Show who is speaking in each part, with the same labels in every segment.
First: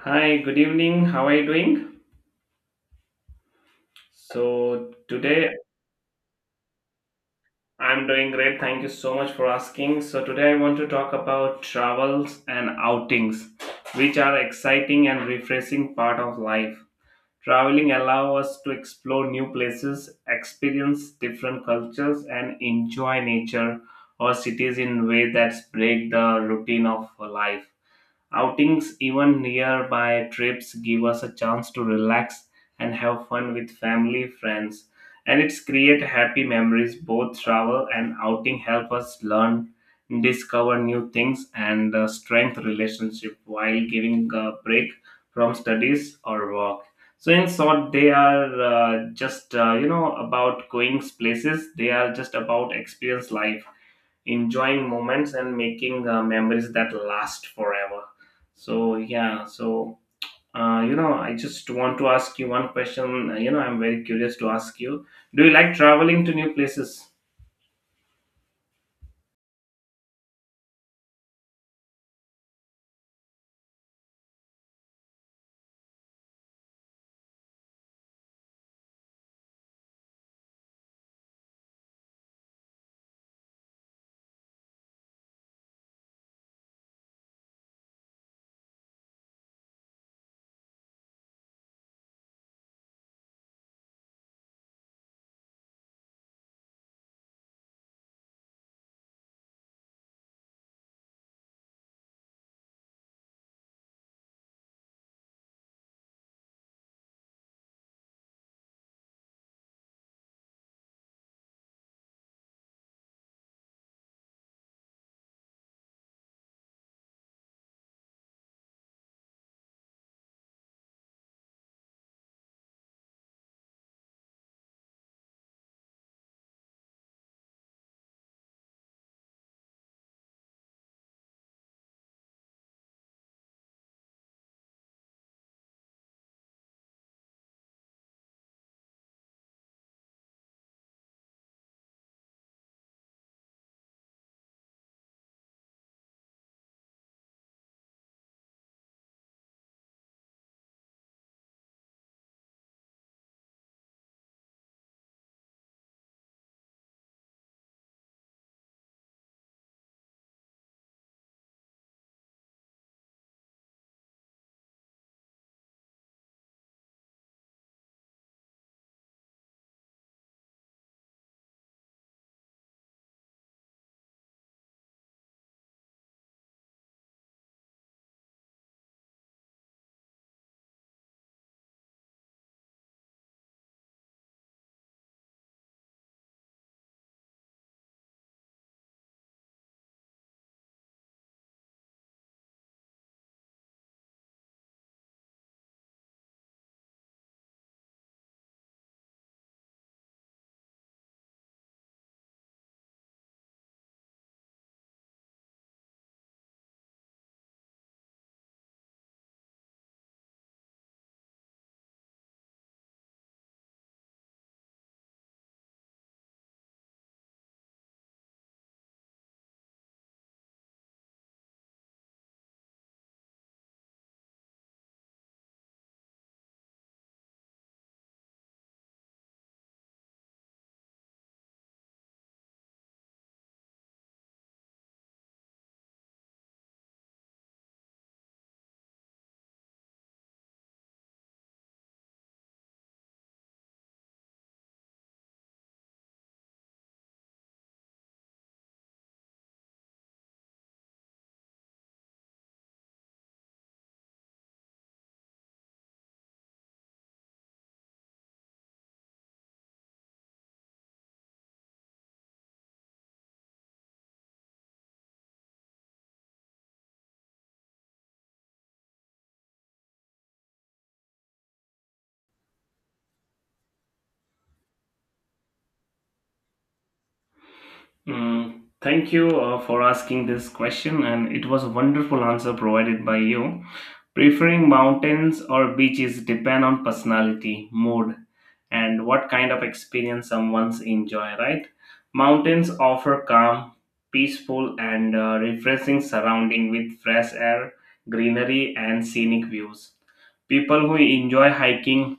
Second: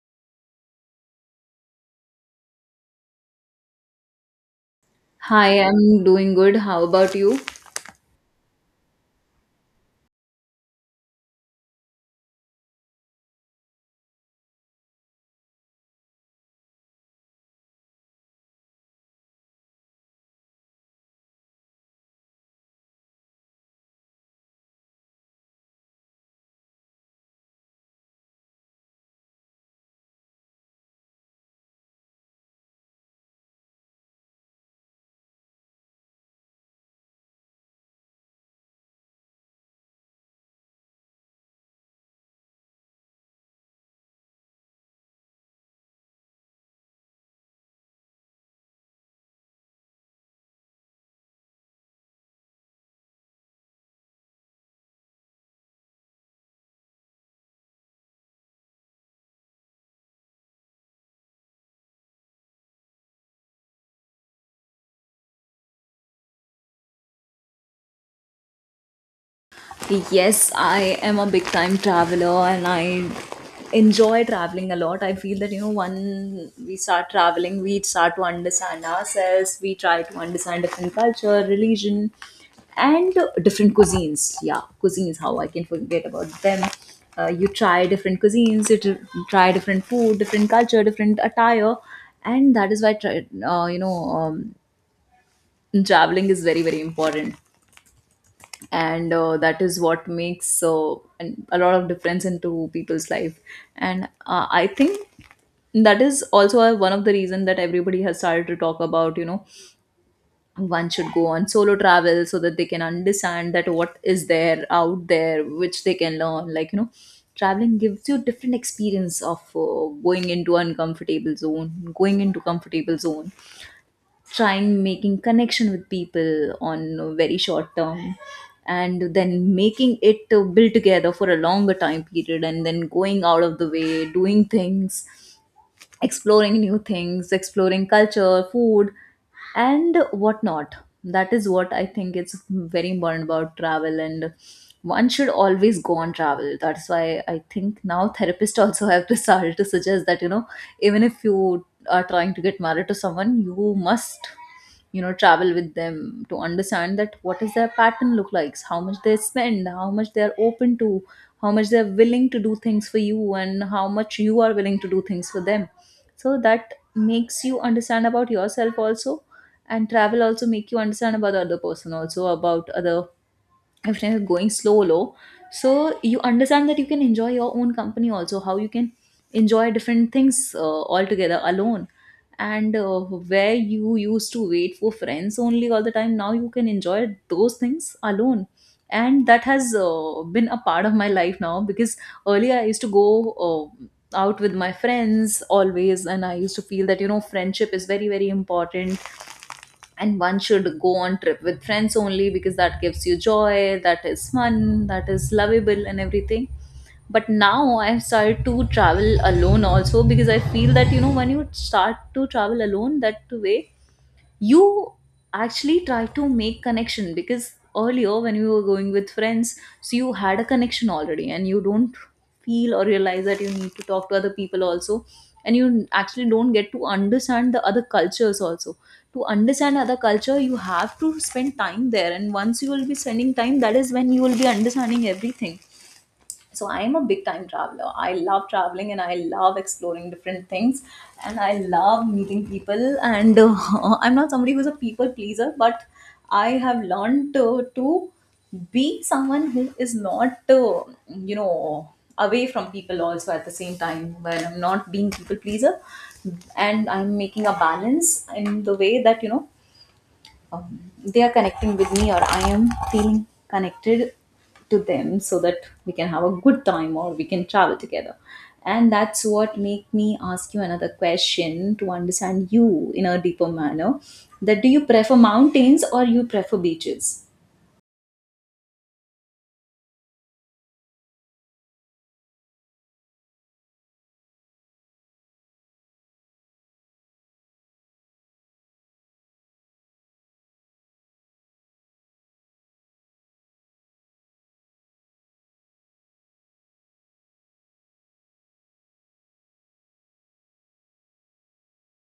Speaker 1: Hi, good evening. How are you doing? So, today
Speaker 2: Hi, I'm doing good. How about you?
Speaker 1: I'm doing great. Thank you so much for asking. So, today I want to talk about travels and outings, which are exciting and refreshing part of life. Traveling allow us to explore new places, experience different cultures and enjoy nature or cities in way that break the routine of life. Outings, even nearby trips, give us a chance to relax and have fun with family, friends, and it's create happy memories. Both travel and outing help us learn, discover new things, and strengthen relationship while giving a break from studies or work. So in short, they are just about going places. They are just about experience life enjoying moments and making memories that last forever so yeah so I just want to ask you one question. I'm very curious to ask you, do you like traveling to new places?
Speaker 2: Yes, I am a big time traveler and I enjoy traveling a lot. I feel that, you know, when we start traveling, we start to understand ourselves, we try to understand different culture, religion, and different cuisines. Yeah, cuisines, how I can forget about them. You try different cuisines, try different food, different culture, different attire, and that is why, traveling is very, very important. And that is what makes a lot of difference into people's life, and I think that is also one of the reason that everybody has started to talk about, you know, one should go on solo travel so that they can understand that what is there out there which they can learn, like, you know, traveling gives you different experience of going into uncomfortable zone, going into comfortable zone, trying making connection with people on a very short term and then making it, build together for a longer time period, and then going out of the way doing things, exploring new things, exploring culture, food, and whatnot. That is what I think it's very important about travel, and one should always go on travel. That's why I think now therapists also have to start to suggest that, you know, even if you are trying to get married to someone, you must, you know, travel with them to understand that what is their pattern look like, how much they spend, how much they are open to, how much they are willing to do things for you, and how much you are willing to do things for them. So that makes you understand about yourself also, and travel also make you understand about the other person also, about other, everything is going slow low. So you understand that you can enjoy your own company also, how you can enjoy different things all together alone. And where you used to wait for friends only all the time, now you can enjoy those things alone. And that has been a part of my life now, because earlier I used to go uh, out with my friends always, and I used to feel that, you know, friendship is very, very important, and one should go on trip with friends only because that gives you joy, that is fun, that is lovable, and everything. But now I've started to travel alone also, because I feel that, you know, when you start to travel alone that way, you actually try to make connection, because earlier when you were going with friends, so you had a connection already, and you don't feel or realize that you need to talk to other people also, and you actually don't get to understand the other cultures also. To understand other culture, you have to spend time there, and once you will be spending time, that is when you will be understanding everything. So I am a big time traveler, I love traveling, and I love exploring different things, and I love meeting people. And I'm not somebody who's a people pleaser, but I have learned to be someone who is not, you know away from people also, at the same time when I'm not being people pleaser, and I'm making a balance in the way that, um, they are connecting with me, or I am feeling connected to them, so that we can have a good time or we can travel together. And that's what make me ask you another question to understand you in a deeper manner, that do you prefer mountains or you prefer beaches?
Speaker 1: Mm, thank you for asking this question, and it was a wonderful answer provided by you. Preferring mountains or beaches depend on personality, mood, and what kind of experience someone's enjoy, right? Mountains offer calm, peaceful, and refreshing surrounding with fresh air, greenery, and scenic views. People who enjoy hiking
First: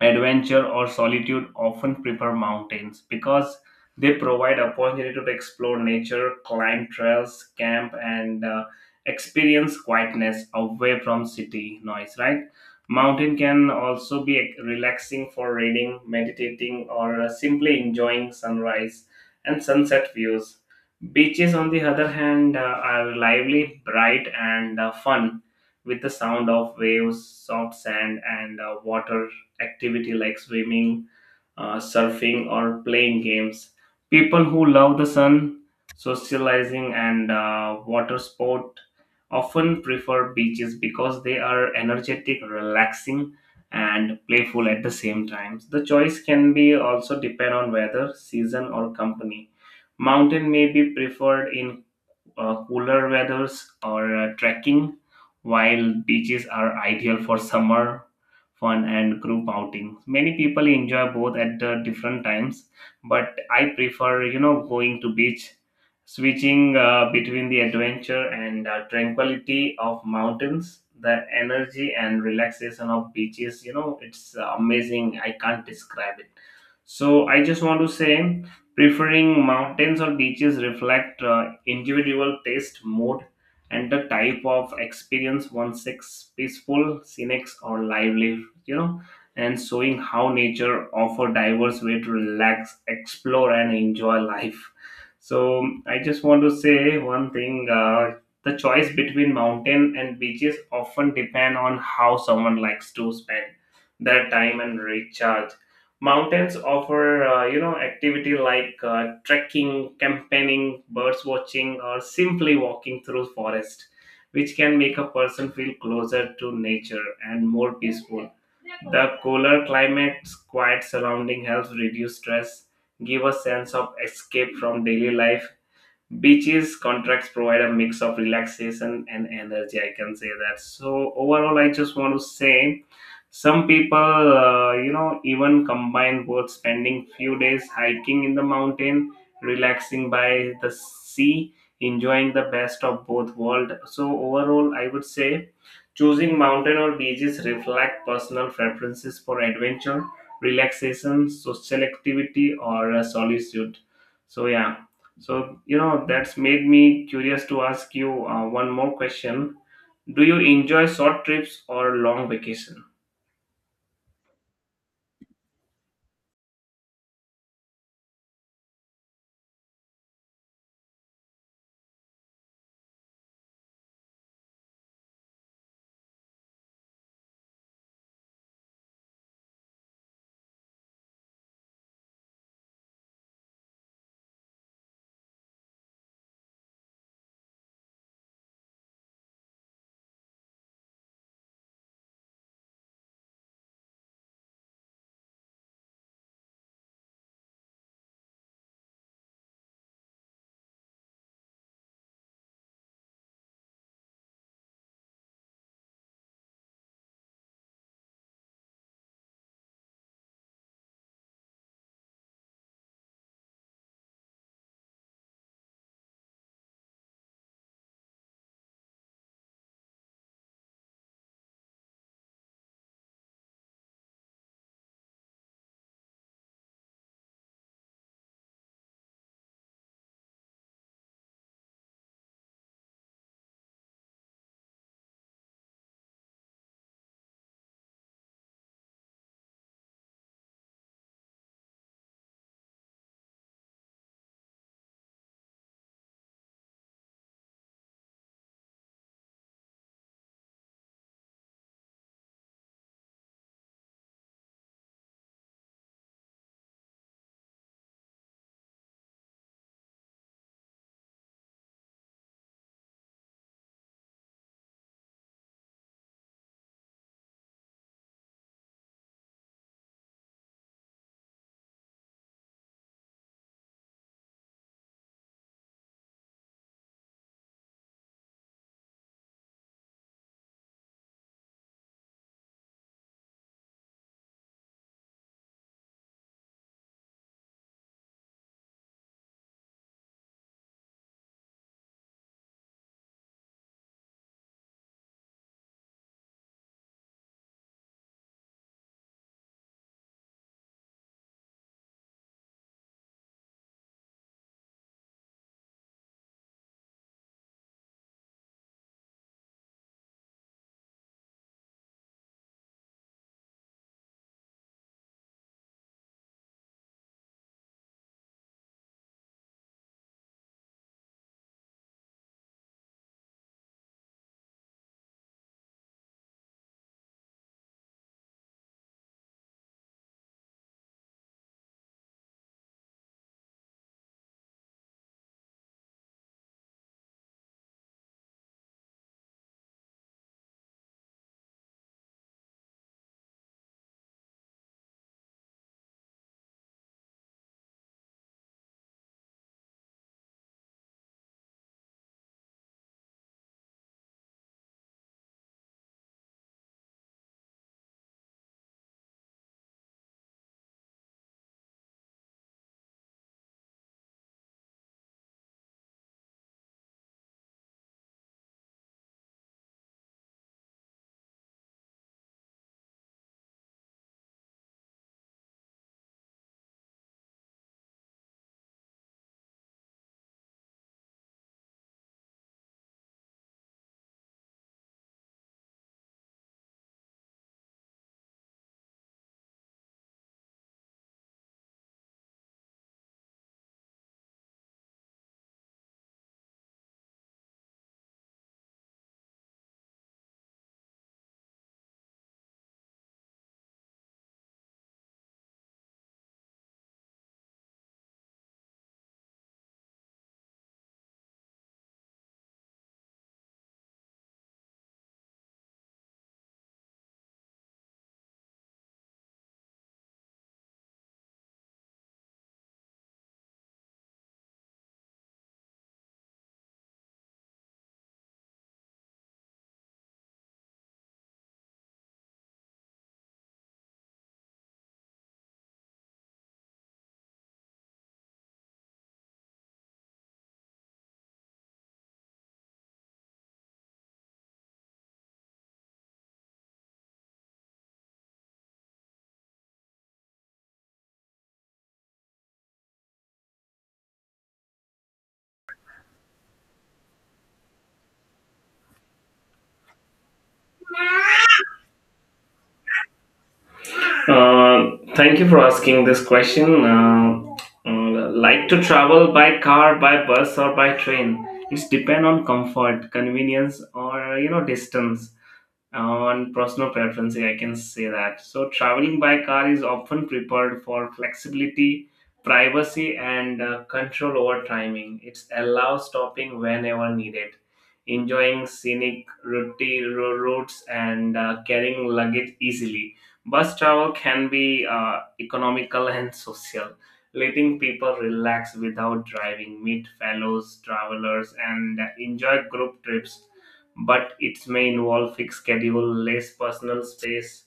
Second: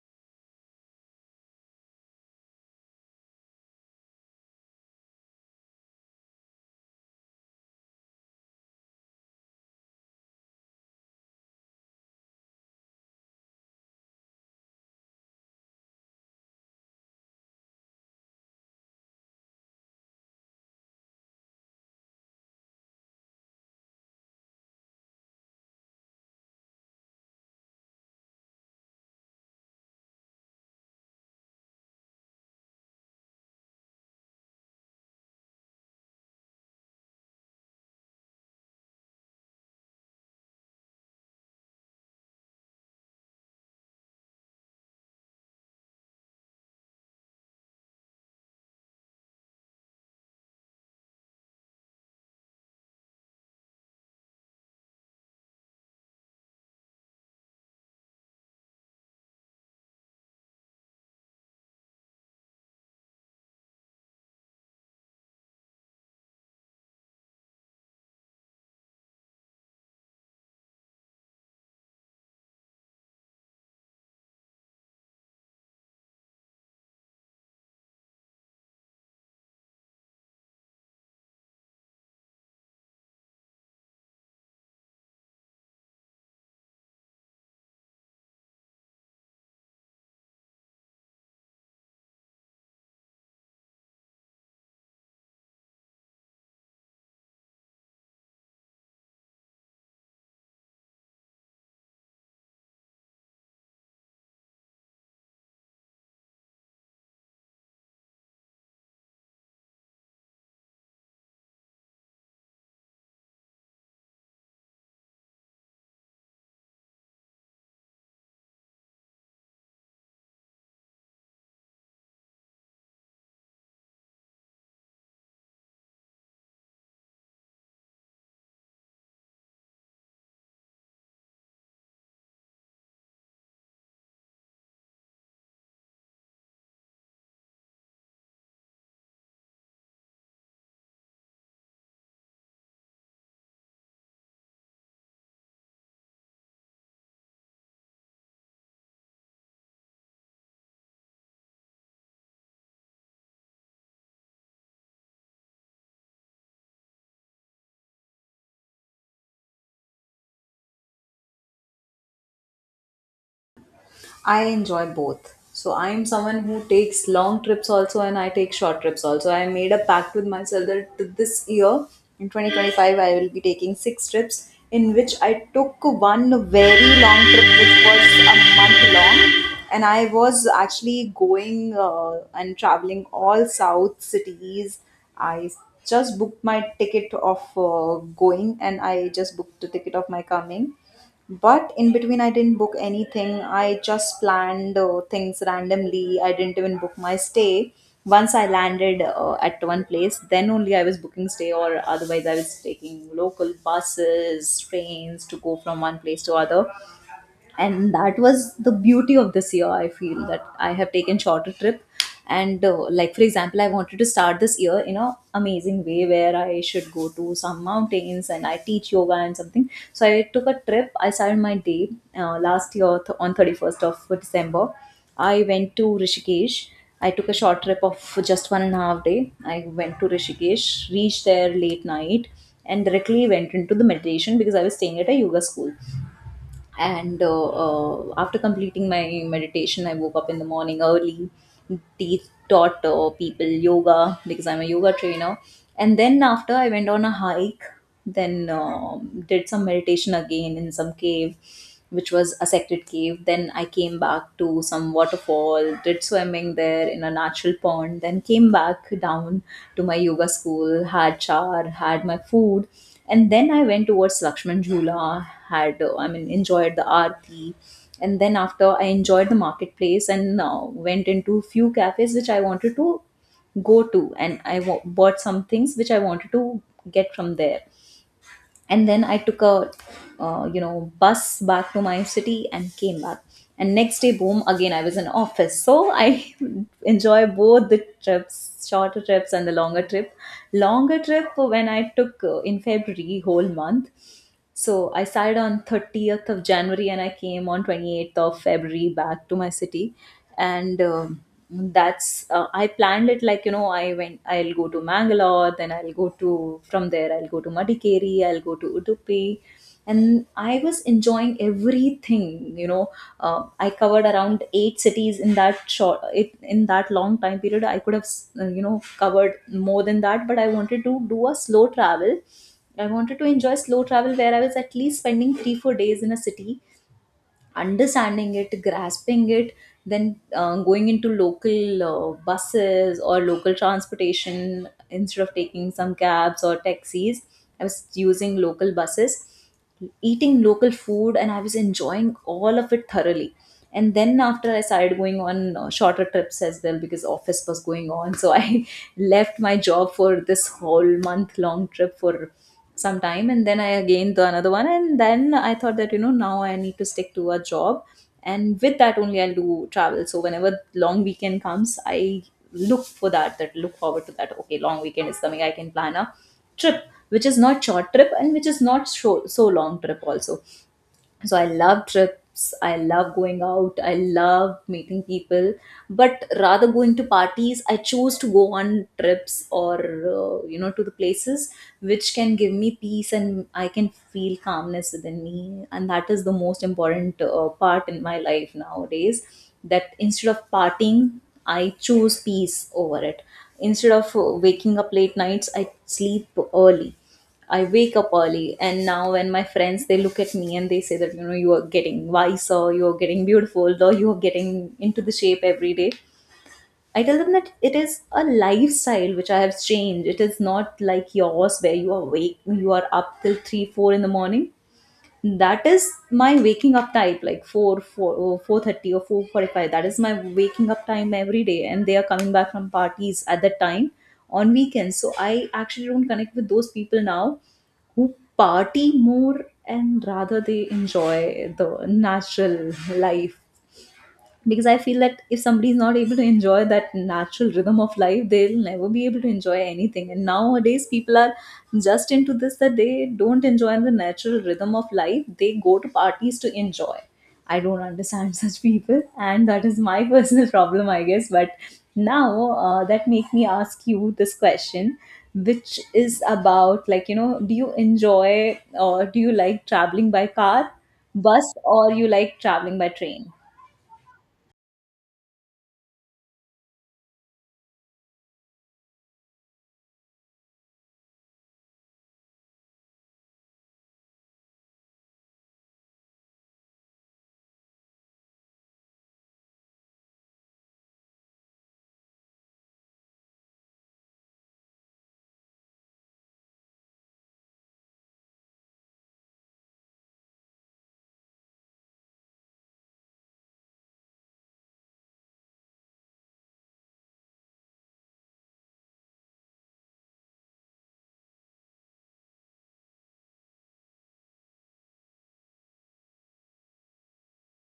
Speaker 1: adventure or solitude often prefer mountains because they provide opportunity to explore nature, climb trails, camp, and experience quietness away from city noise, right? Mountain can also be relaxing for reading, meditating, or simply enjoying sunrise and sunset views. Beaches on the other hand are lively, bright, and fun with the sound of waves, soft sand, and water activity like swimming, surfing, or playing games. People who love the sun, socializing, and water sport often prefer beaches because they are energetic, relaxing, and playful at the same time. The choice can be also depend on weather, season, or company. Mountain may be preferred in cooler weathers or trekking, while beaches are ideal for summer fun and group outings. Many people enjoy both at the different times, but I prefer, you know, going to beach, switching between the adventure and tranquility of mountains. The energy and relaxation of beaches, you know, it's amazing. I can't describe it. So I just want to say preferring mountains or beaches reflect individual taste, mood, and the type of experience one seeks, peaceful, scenic, or lively, and showing how nature offer diverse way to relax, explore, and enjoy life. So I just want to say one thing. The choice between mountain and beaches often depend on how someone likes to spend their time and recharge. Mountains offer, activity like trekking, camping, birds watching, or simply walking through forest, which can make a person feel closer to nature and more peaceful. The cooler climate's quiet surrounding helps reduce stress, give a sense of escape from daily life. Beaches contracts provide a mix of relaxation and energy. I can say that. So overall, I just want to say some people, even combine both spending few days hiking in the mountain, relaxing by the sea, enjoying the best of both world. So overall, I would say choosing mountain or beaches reflect personal preferences for adventure, relaxation, social activity, or solitude. So yeah, so, that's made me curious to ask you one more question. Do you enjoy short trips or long vacation?
Speaker 2: I enjoy both. So I'm someone who takes long trips also, and I take short trips also. I made a pact with myself this year, in 2025, I will be taking six trips, in which I took one very long trip which was a month long, and I was actually going and traveling all south cities. I just booked my ticket of going, and I just booked the ticket of my coming. But in between, I didn't book anything. I just planned things randomly. I didn't even book my stay. Once I landed at one place, then only I was booking stay. Or otherwise, I was taking local buses, trains to go from one place to other, and that was the beauty of this year. I feel that I have taken shorter trip, and like for example, I wanted to start this year in a amazing way where I should go to some mountains and I teach yoga and something, so I took a trip. I started my day last year, on 31st of December, I went to Rishikesh. I took a short trip of just 1.5 day. I went to Rishikesh, reached there late night, and directly went into the meditation because I was staying at a yoga school. And After completing my meditation, I woke up in the morning early. They taught people yoga because I'm a yoga trainer, and then after I went on a hike, then did some meditation again in some cave, which was a sacred cave. Then I came back to some waterfall, did swimming there in a natural pond, then came back down to my yoga school, had char, had my food. And then I went towards Lakshman Jhula, had, I mean, enjoyed the aarti. And then after, I enjoyed the marketplace, and went into few cafes which I wanted to go to, and bought some things which I wanted to get from there. And then I took a, bus back to my city, and came back. And next day, boom, again I was in office. So I enjoy both the trips, shorter trips and the Longer trip when I took in February, whole month. So I started on 30th of January, and I came on 28th of February back to my city. And um, I planned it like, you know, I went, I'll go to Mangalore, then I'll go to, from there, I'll go to Madikeri, I'll go to Udupi, and I was enjoying everything, you know. I covered around eight cities in that short, in that long time period. I could have s- you know covered more than that, but I wanted to do a slow travel. I wanted to enjoy slow travel, where I was at least spending 3 4 days in a city, understanding it, grasping it, then going into local buses or local transportation. Instead of taking some cabs or taxis, I was using local buses, eating local food, and I was enjoying all of it thoroughly. And then after, I started going on shorter trips as well, because office was going on, so I left my job for this whole month long trip for some time. And then I again the another one, And then I thought that, you know, now I need to stick to a job, and with that only I'll do travel. So whenever long weekend comes, I look for that, look forward to that. Okay, long weekend is coming, I can plan a trip which is not short trip and which is not so, so long trip also. So I love trips, I love going out, I love meeting people, but rather going to parties, I choose to go on trips, or to the places which can give me peace and I can feel calmness within me, and that is the most important part in my life nowadays. That instead of partying, I choose peace over it. Instead of waking up late nights, I sleep early. I wake up early, and now when my friends, they look at me and they say that, you know, you are getting wiser, you are getting beautiful, or you are getting into the shape every day. I tell them that it is a lifestyle which I have changed. It is not like yours where you are awake, you are up till three, four in the morning. That is my waking up time, like 4:30 or 4:45. That is my waking up time every day, and they are coming back from parties at that time on weekends. So I actually don't connect with those people now who party more, and rather they enjoy the natural life, because I feel that if somebody is not able to enjoy that natural rhythm of life, they'll never be able to enjoy anything. And nowadays people are just into this, that they don't enjoy the natural rhythm of life, they go to parties to enjoy. I don't understand such people, and that is my personal problem, I guess. But now, that make me ask you this question, which is about, do you enjoy or do you like traveling by car, bus, or you like traveling by train?
Speaker 1: Thank you for asking this question. Like to travel by car, by bus, or by train? It's depend on comfort, convenience, or you know distance, on personal preference, I can say that. So traveling by car is often preferred for flexibility, privacy, and control over timing. It allows stopping whenever needed, enjoying scenic routes, and carrying luggage easily. Bus travel can be economical and social, letting people relax without driving, meet fellows travelers, and enjoy group trips, but it may involve fixed schedule, less personal space.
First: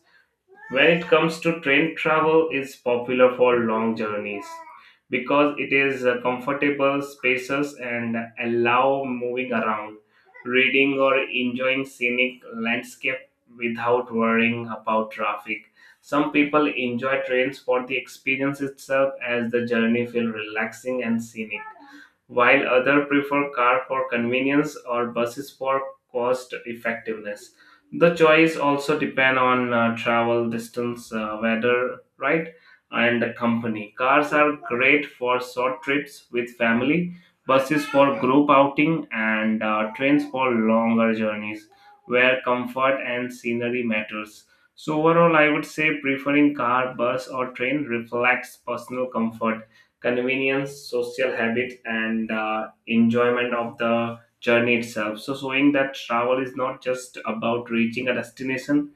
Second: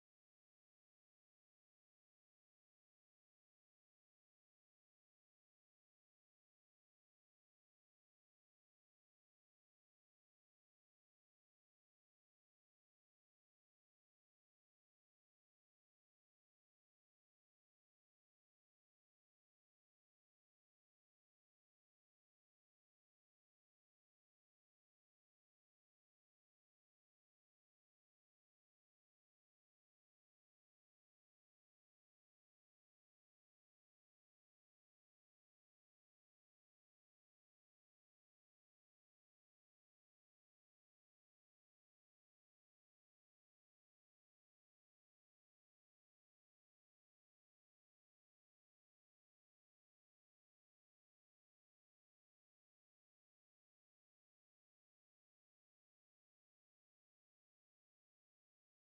Speaker 1: When it comes to train travel, it's popular for long journeys because it is comfortable spaces and allow moving around, reading or enjoying scenic landscape without worrying about traffic. Some people enjoy trains for the experience itself, as the journey feel relaxing and scenic, while others prefer car for convenience or buses for cost effectiveness. The choice also depend on travel distance, weather, right, and the company. Cars are great for short trips with family, buses for group outing, and trains for longer journeys where comfort and scenery matters. So overall, I would say preferring car, bus, or train reflects personal comfort, convenience, social habit, and enjoyment of the journey itself. So, showing that travel is not just about reaching a destination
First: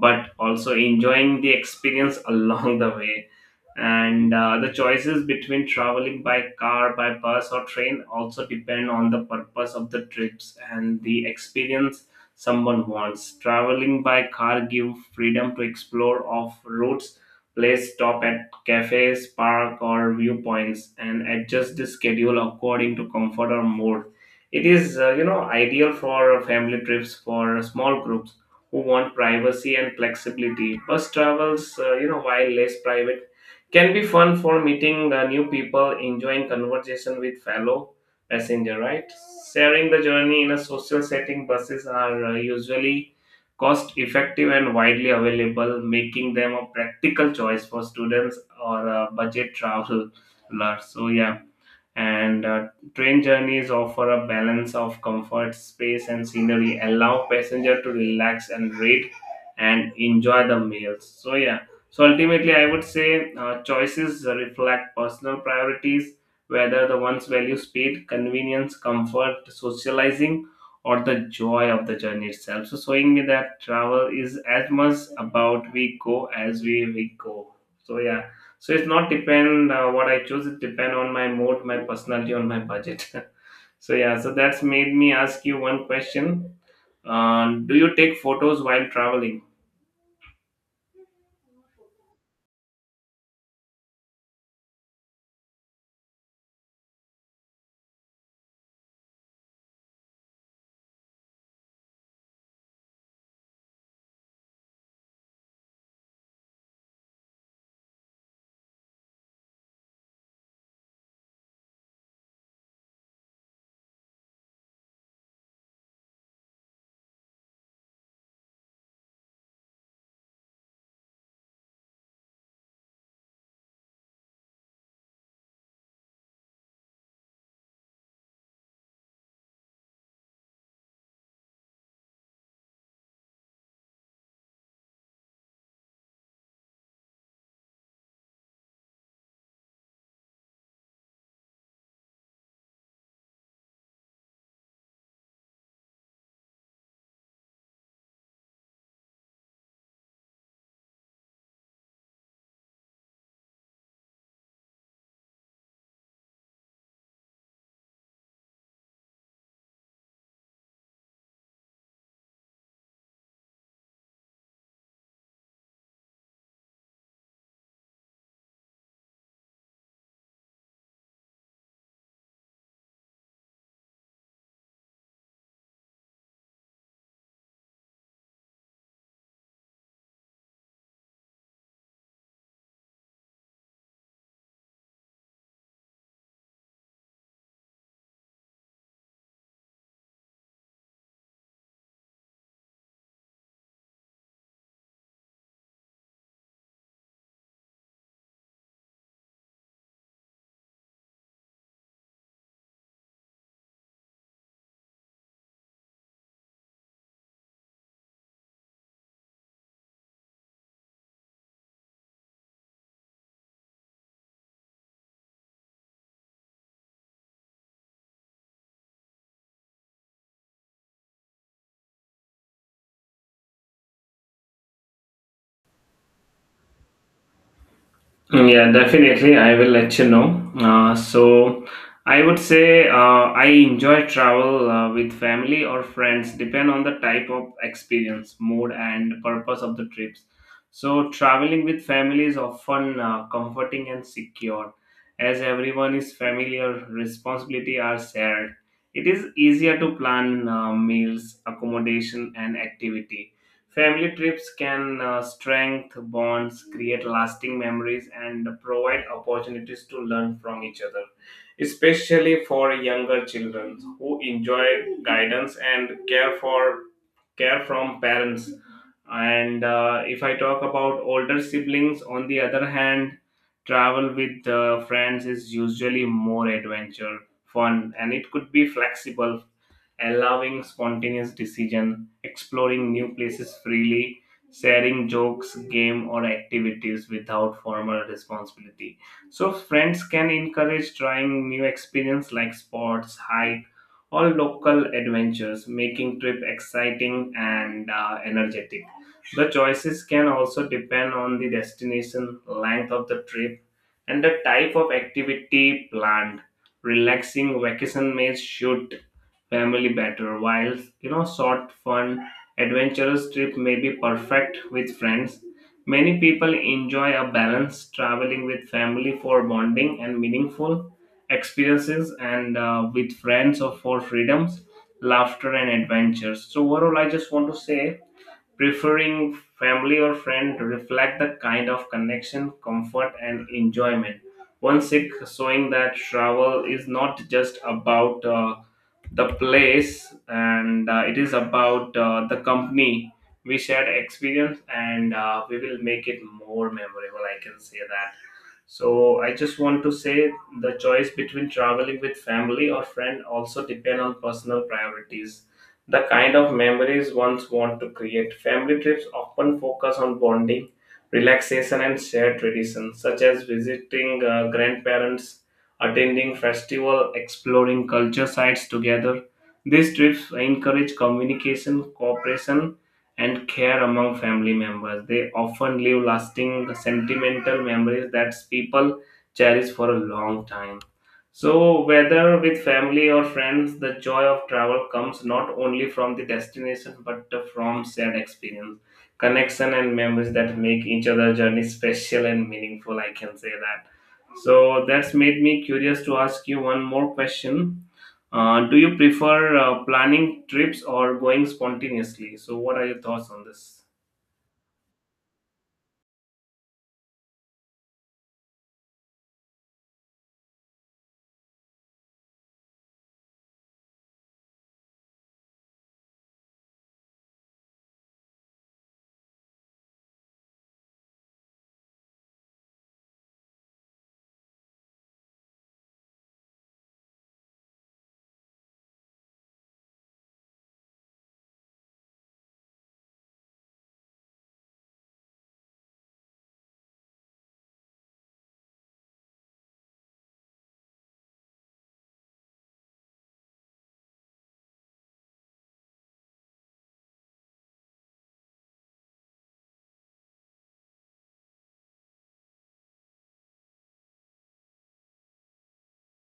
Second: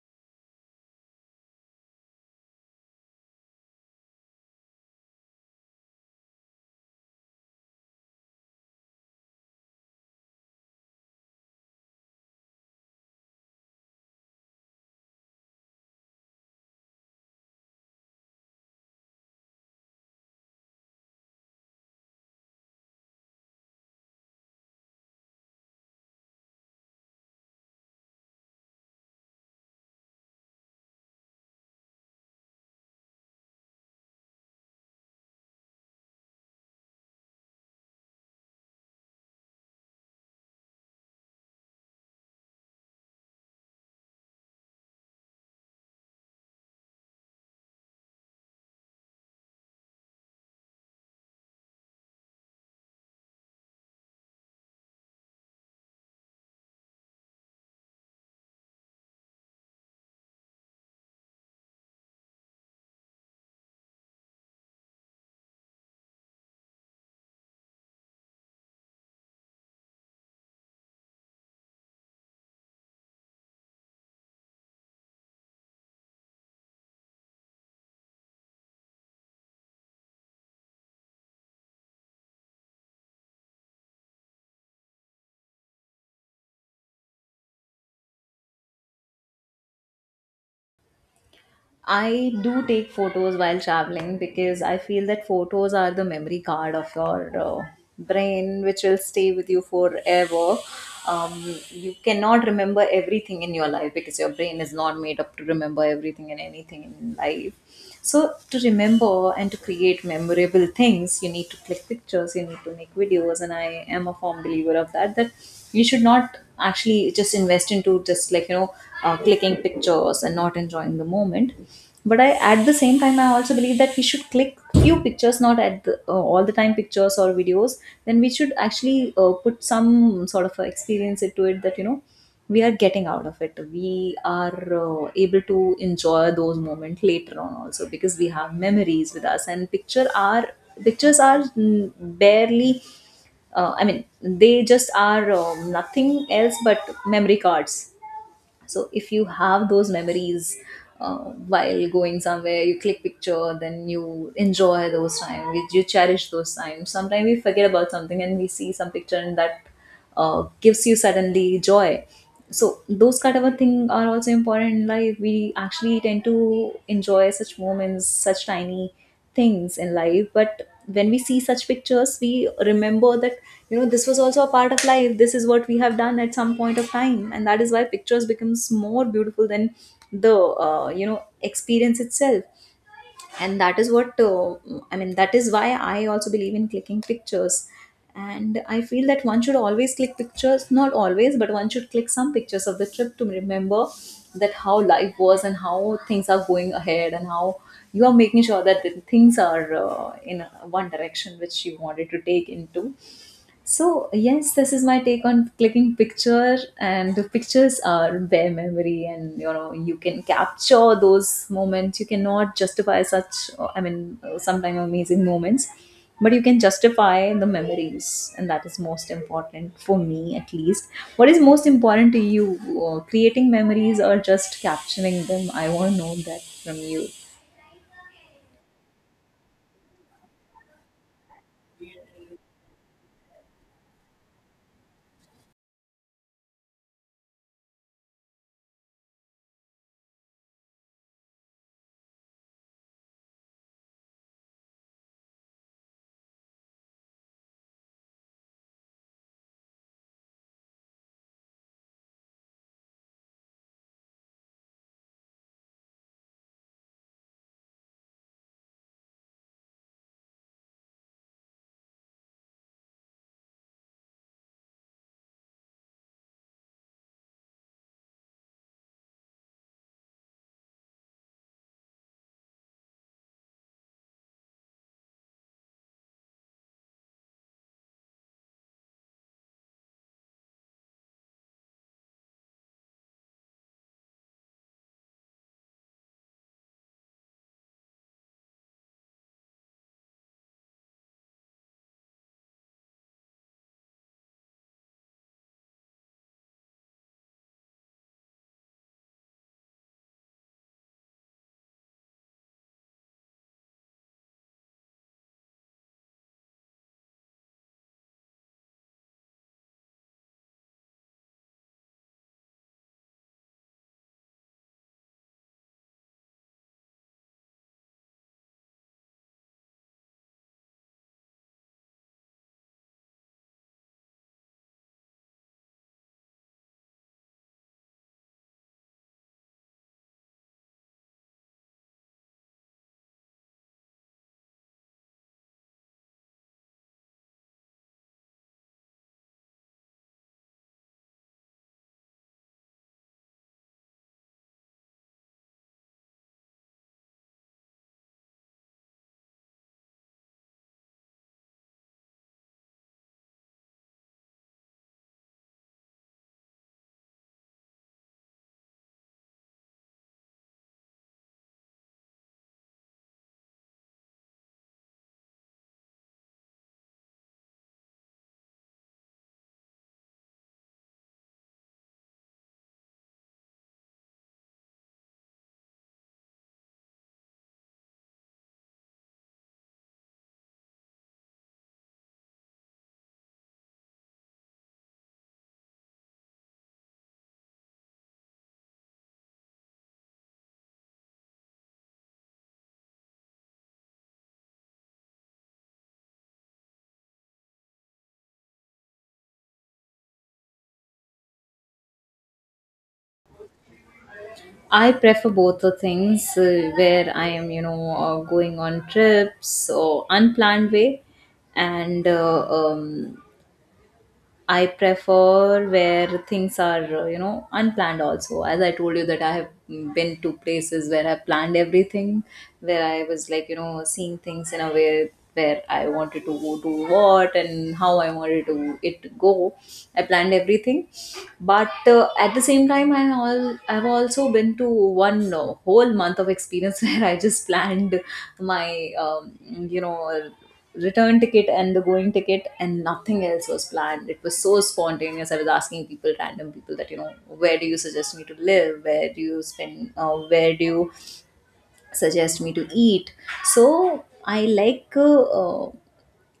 Speaker 1: but also enjoying the experience along the way. And The choices between traveling by car, by bus or train also depend on the purpose of the trips and the experience someone wants. Traveling by car give freedom to explore off routes place, stop at cafes, park or viewpoints, and adjust the schedule according to comfort or mood. It is ideal for family trips, for small groups who want privacy and flexibility. Bus travels, while less private, can be fun for meeting the new people, enjoying conversation with fellow passenger, right? Sharing the journey in a social setting, buses are usually cost effective and widely available, making them a practical choice for students or budget travelers. So yeah, and Train journeys offer a balance of comfort, space, and scenery, allow passenger to relax and read and enjoy the meals. Ultimately I would say choices reflect personal priorities, whether the ones value speed, convenience, comfort, socializing, or the joy of the journey itself, so showing me that travel is as much about we go as we go. so yeah it's not depend what I choose. It depend on my mood, my personality, on my budget. So that's made me ask you one question. Do you take photos while traveling?
Speaker 2: I do take photos while traveling because I feel that photos are the memory card of your brain, which will stay with you forever. You cannot remember everything in your life because your brain is not made up to remember everything and anything in life. So, to remember and to create memorable things, you need to click pictures, you need to make videos, and I am a firm believer of that. That you should not actually just invest into, just clicking pictures and not enjoying the moment. But at the same time, I also believe that we should click few pictures, not at the, all the time pictures or videos. Then we should actually put some sort of a experience into it, that you know we are getting out of it, we are able to enjoy those moments later on also because we have memories with us. And pictures are barely, I mean, they just are, um, nothing else but memory cards. So if you have those memories, uh, while going somewhere you click picture, then you enjoy those times, you cherish those times. Sometimes we forget about something and we see some picture, and that gives you suddenly joy. So those kind of a thing are also important in life. We actually tend to enjoy such moments, such tiny things in life, but when we see such pictures we remember that, you know, this was also a part of life, this is what we have done at some point of time. And that is why pictures becomes more beautiful than the, experience itself. And that is what, I mean, that is why I also believe in clicking pictures. And I feel that one should always click pictures, not always, but one should click some pictures of the trip to remember that how life was and how things are going ahead, and how you are making sure that the things are, in one direction which you wanted to take into. So, yes, this is my take on clicking picture, and the pictures are bare memory, and you know, you can capture those moments. You cannot justify such, I mean, sometimes amazing moments, but you can justify the memories, and that is most important for me, at least. What is most important to you, creating memories or just capturing them? I want to know that from you.
Speaker 1: Mm, yeah, definitely. I will let you know. Uh, so, I would say I enjoy travel with family or friends, depend on the type of experience, mood, and purpose of the trips. So, traveling with family is often comforting and secure, as everyone is familiar, responsibility are shared. It is easier to plan meals, accommodation, and activity. Family trips can strengthen bonds, create lasting memories, and provide opportunities to learn from each other, especially for younger children who enjoy guidance and care from parents. And If I talk about older siblings on the other hand, travel with friends is usually more adventure, fun, and it could be flexible, allowing spontaneous decision, exploring new places freely, sharing jokes, game or activities without formal responsibility. So friends can encourage trying new experience like sports, hike, or local adventures, making trip exciting and energetic. The choices can also depend on the destination, length of the trip, and the type of activity planned. Relaxing vacation may suit family better, while you know short, fun, adventurous trip may be perfect with friends. Many people enjoy a balance traveling with family for bonding and meaningful experiences, and with friends or for freedoms, laughter, and adventures. So overall, I just want to say preferring family or friend reflect the kind of connection, comfort, and enjoyment. One Sikh showing that travel is not just about the place and it is about the company we shared experience and we will make it more memorable, I can say that. So I just want to say the choice between traveling with family or friend also depend on personal priorities, the kind of memories ones want to create. Family trips often focus on bonding, relaxation, and shared traditions, such as visiting grandparents, attending festival, exploring culture sites together. These trips encourage communication, cooperation, and care among family members. They often leave lasting, sentimental memories that people cherish for a long time. So, whether with family or friends, the joy of travel comes not only from the destination but from shared experience, connection, and memories that make each other journey special and meaningful. I can say that. So, that's made me curious to ask you one more question. Do you prefer planning trips or going spontaneously? So, what are your thoughts on this?
Speaker 2: I prefer both the things, where I am, you know, going on trips or unplanned way, and I prefer where things are, you know, unplanned also. As I told you that I have been to places where I planned everything, where I was like, you know, seeing things in a way where I wanted to go do what and how I wanted to it go. I planned everything. But at the same time, I've also been to one whole month of experience where I just planned my, you know, return ticket and the going ticket, and nothing else was planned. It was so spontaneous, I was asking people, random people, that you know, where do you suggest me to live, where do you spend, where do you suggest me to eat. So I like,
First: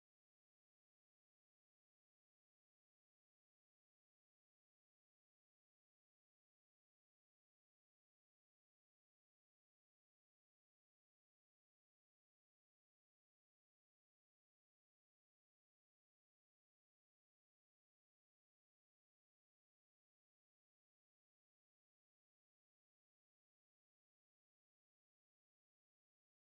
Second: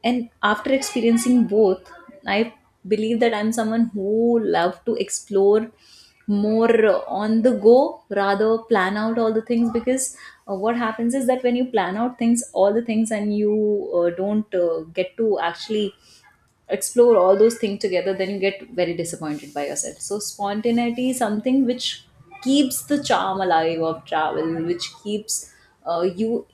Speaker 2: and after experiencing both, I believe that I'm someone who love to explore more, on the go rather plan out all the things. Because, what happens is that when you plan out things, all the things, and you don't get to actually explore all those things together, then you get very disappointed by yourself. So spontaneity is something which keeps the charm alive of travel, which keeps, you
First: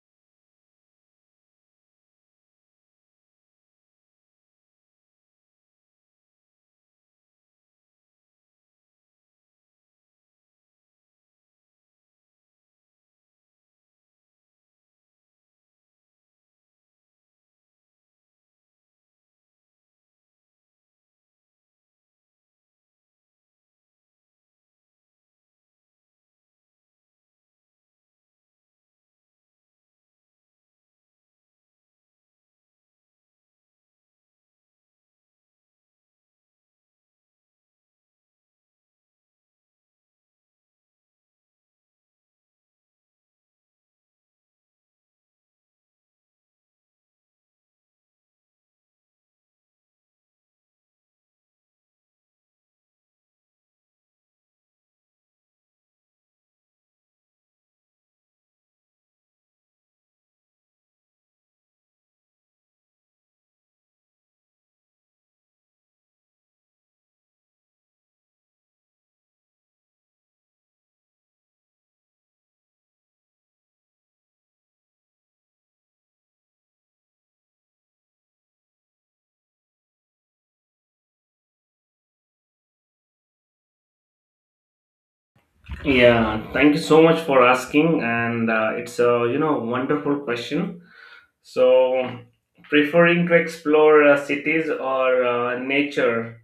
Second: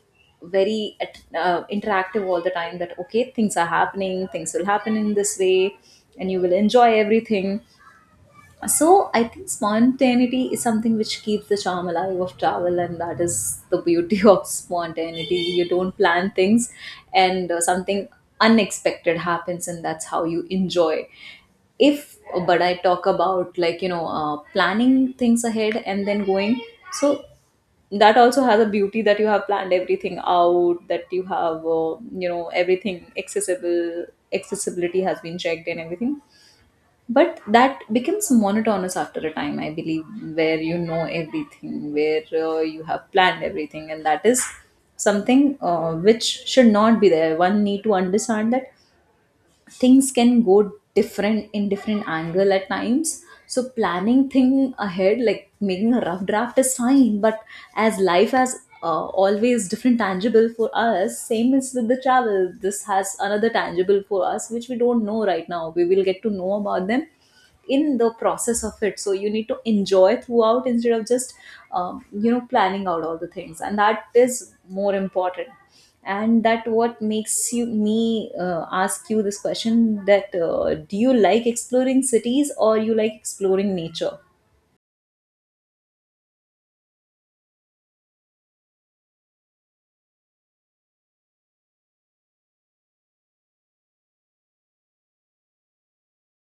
Speaker 2: very interactive all the time. That okay, things are happening, things will happen in this way, and you will enjoy everything. So I think spontaneity is something which keeps the charm alive of travel, and that is the beauty of spontaneity. You don't plan things, and something unexpected happens, and that's how you enjoy. If but I talk about, like you know, planning things ahead and then going, so that also has a beauty, that you have planned everything out, that you have, you know, everything accessible, accessibility has been checked and everything. But that becomes monotonous after a time, I believe, where you know everything, where you have planned everything, and that is something which should not be there. One need to understand that things can go different in different angle at times. So planning thing ahead, like making a rough draft, is fine, but as life has, always different tangible for us, same is with the travel. This has another tangible for us which we don't know right now, we will get to know about them in the process of it. So you need to enjoy throughout instead of just, you know, planning out all the things, and that is more important. And that what makes you me ask you this question, that do you like exploring cities or you like exploring nature?
Speaker 1: Yeah, thank you so much for asking, and it's a you know wonderful question. So, preferring to explore cities or nature,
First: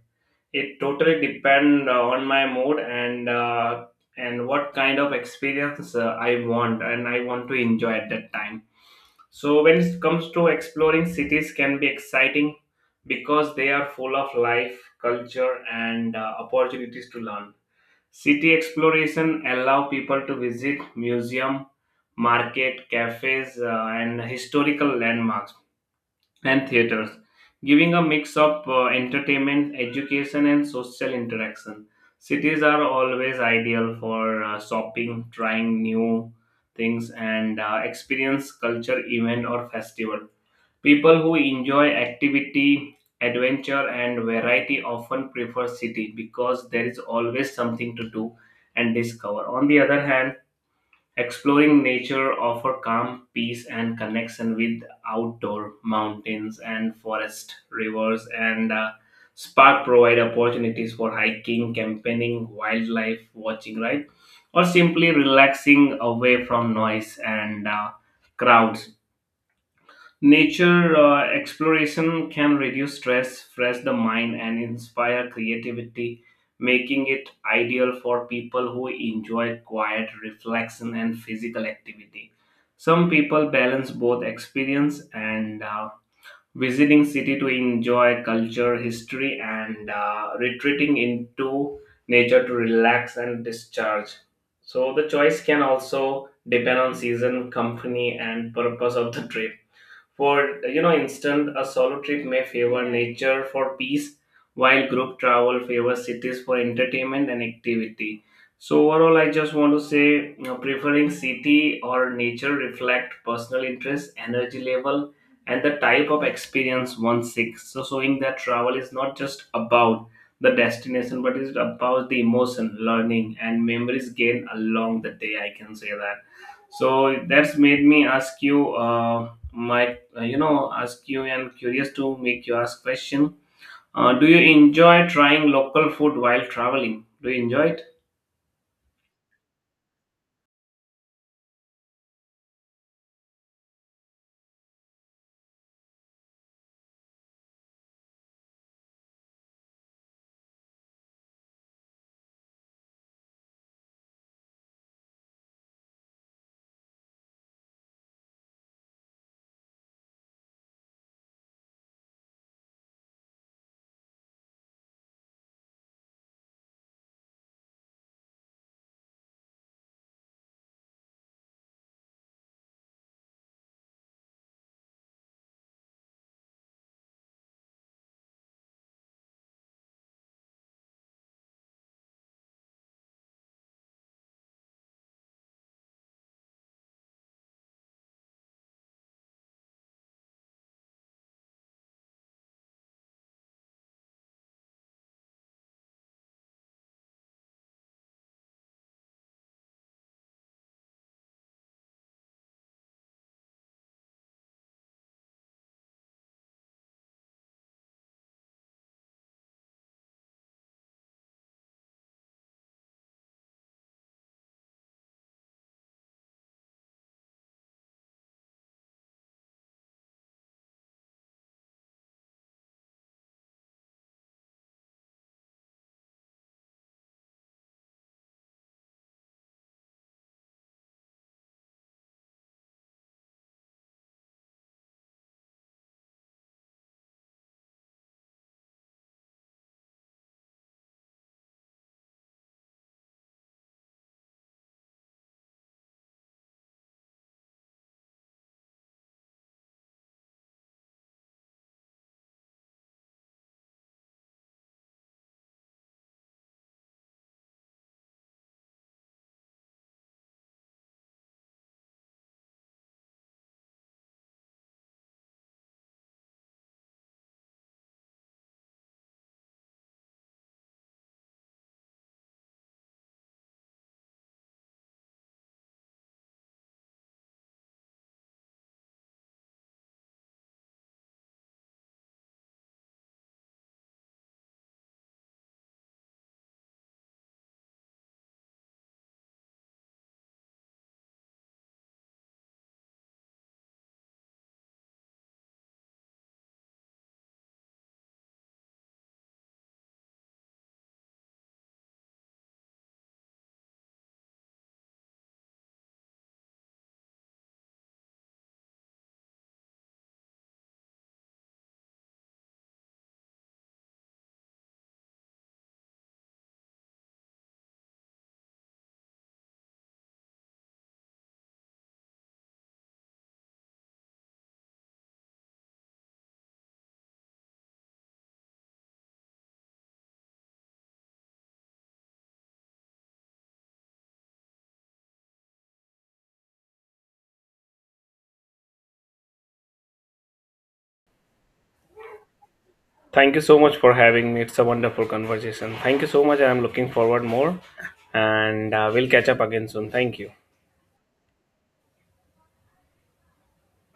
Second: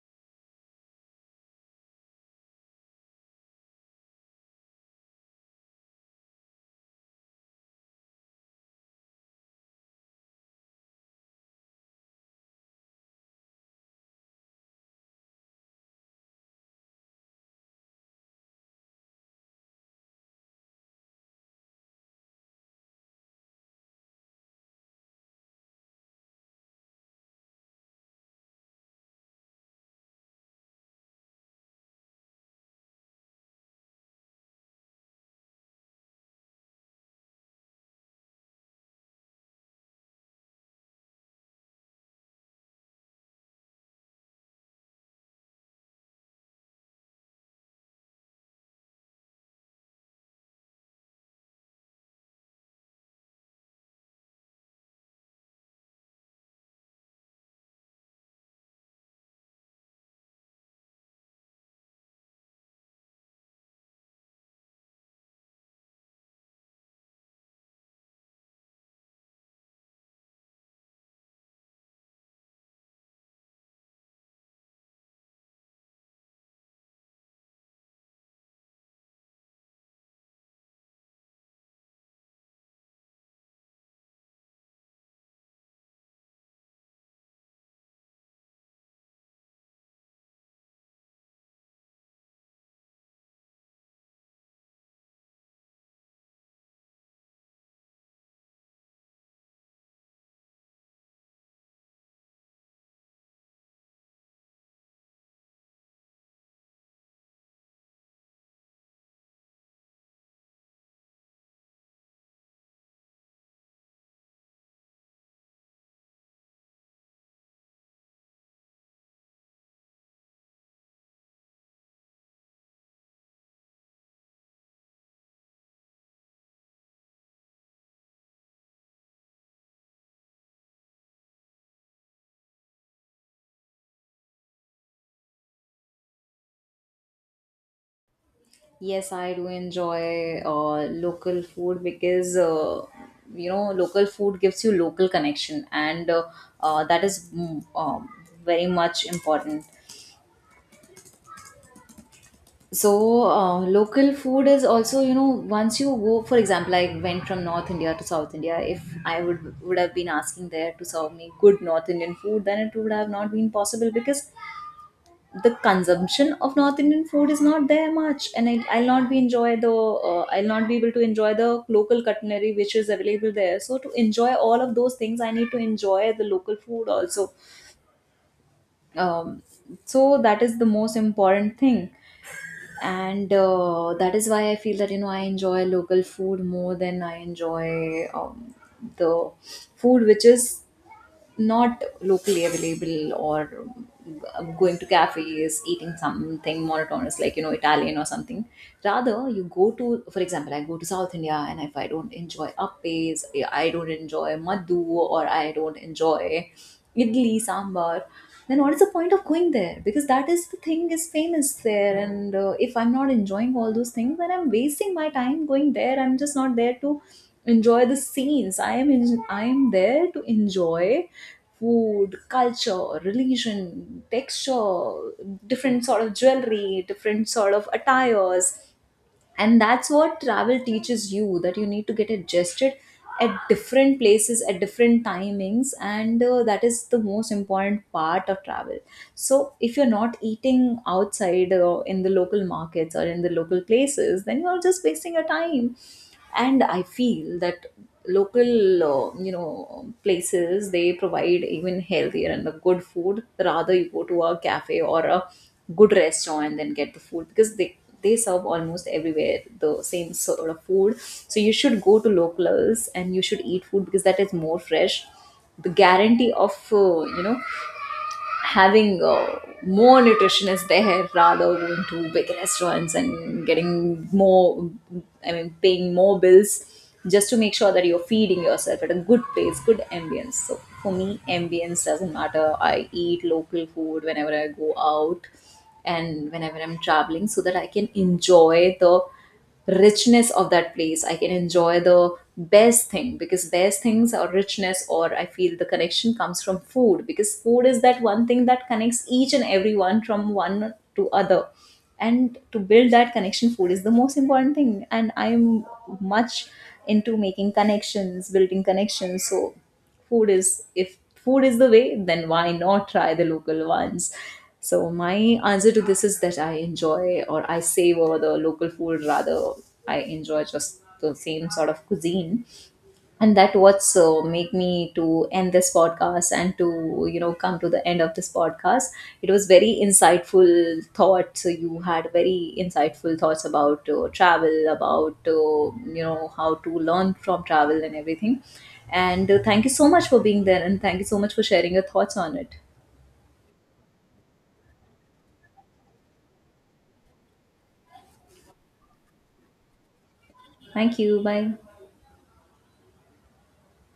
Speaker 1: it totally depends on my mood and what kind of experience I want and I want to enjoy at that time. So when it comes to exploring cities can be exciting because they are full of life, culture and opportunities to learn. City exploration allow people to visit museum, market, cafes and historical landmarks and theaters, giving a mix of entertainment, education, and social interaction. Cities are always ideal for shopping, trying new things, and experience culture event or festival. People who enjoy activity, adventure, and variety often prefer city because there is always something to do and discover. On the other hand, exploring nature offer calm, peace, and connection with outdoor mountains and forest, rivers, and spark provide opportunities for hiking, camping, wildlife watching, right, or simply relaxing away from noise and crowds. Nature exploration can reduce stress, fresh the mind, and inspire creativity, making it ideal for people who enjoy quiet reflection and physical activity. Some people balance both experience and visiting city to enjoy culture, history, and retreating into nature to relax and discharge. So the choice can also depend on season, company, and purpose of the trip. For you know, instance, a solo trip may favor nature for peace, while group travel favors cities for entertainment and activity. So overall, I just want to say, you know, preferring city or nature reflect personal interest, energy level, and the type of experience one seeks, so showing that travel is not just about the destination, but is about the emotion, learning, and memories gained along the day. I can say that. So that's made me ask you my you know ask you and curious to make you ask question. Do you enjoy trying local food while traveling, do you enjoy it?
Speaker 2: Yes, I do enjoy local food, because you know, local food gives you local connection, and that is, very much important. So, local food is also, you know, once you go, for example, I went from North India to South India. If I would have been asking there to serve me good North Indian food, then it would have not been possible, because the consumption of North Indian food is not there much, and I'll not be able to enjoy the local culinary which is available there. So, to enjoy all of those things, I need to enjoy the local food also. Um, so that is the most important thing. And that is why I feel that, you know, I enjoy local food more than I enjoy, the food which is not locally available, or, going to cafes eating something monotonous like, you know, Italian or something. Rather you go to, for example, I go to South India, and if I don't enjoy appes, I don't enjoy madhu, or I don't enjoy idli sambar, then what is the point of going there? Because that is the thing is famous there. And if I'm not enjoying all those things, then I'm wasting my time going there. I'm just not there to enjoy the scenes I am in, I am there to enjoy food, culture, religion, texture, different sort of jewelry, different sort of attires. And that's what travel teaches you, that you need to get adjusted at different places at different timings, and that is the most important part of travel. So if you're not eating outside, in the local markets or in the local places, then you're just wasting your time. And I feel that local, you know, places, they provide even healthier and the good food, rather you go to a cafe or a good restaurant and get the food, because they serve almost everywhere the same sort of food. So you should go to locals and you should eat food because that is more fresh, the guarantee of, you know, having more nutritionists there, rather going to big restaurants and getting more, I mean, paying more bills just to make sure that you're feeding yourself at a good place, good ambience. So for me, ambience doesn't matter, I eat local food whenever I go out and whenever I'm traveling, so that I can enjoy the richness of that place. I can enjoy the best thing, because best things or richness, or I feel the connection comes from food, because food is that one thing that connects each and every one from one to other. And to build that connection, food is the most important thing, and I'm much into making connections, building connections. So food is, if food is the way, then why not try the local ones? So my answer to this is that I enjoy or I savor the local food rather I enjoy just the same sort of cuisine. And that what's so make me to end this podcast and to, you know, come to the end of this podcast. It was very insightful thoughts. So you had very insightful thoughts about, travel, about, you know, how to learn from travel and everything. And thank you so much for being there, and thank you so much for sharing your thoughts on it.
Speaker 1: Thank you so much for having me. It's a wonderful conversation. Thank you so much. I'm looking forward more and we'll catch up again soon. Thank you.
Speaker 2: Thank you, bye.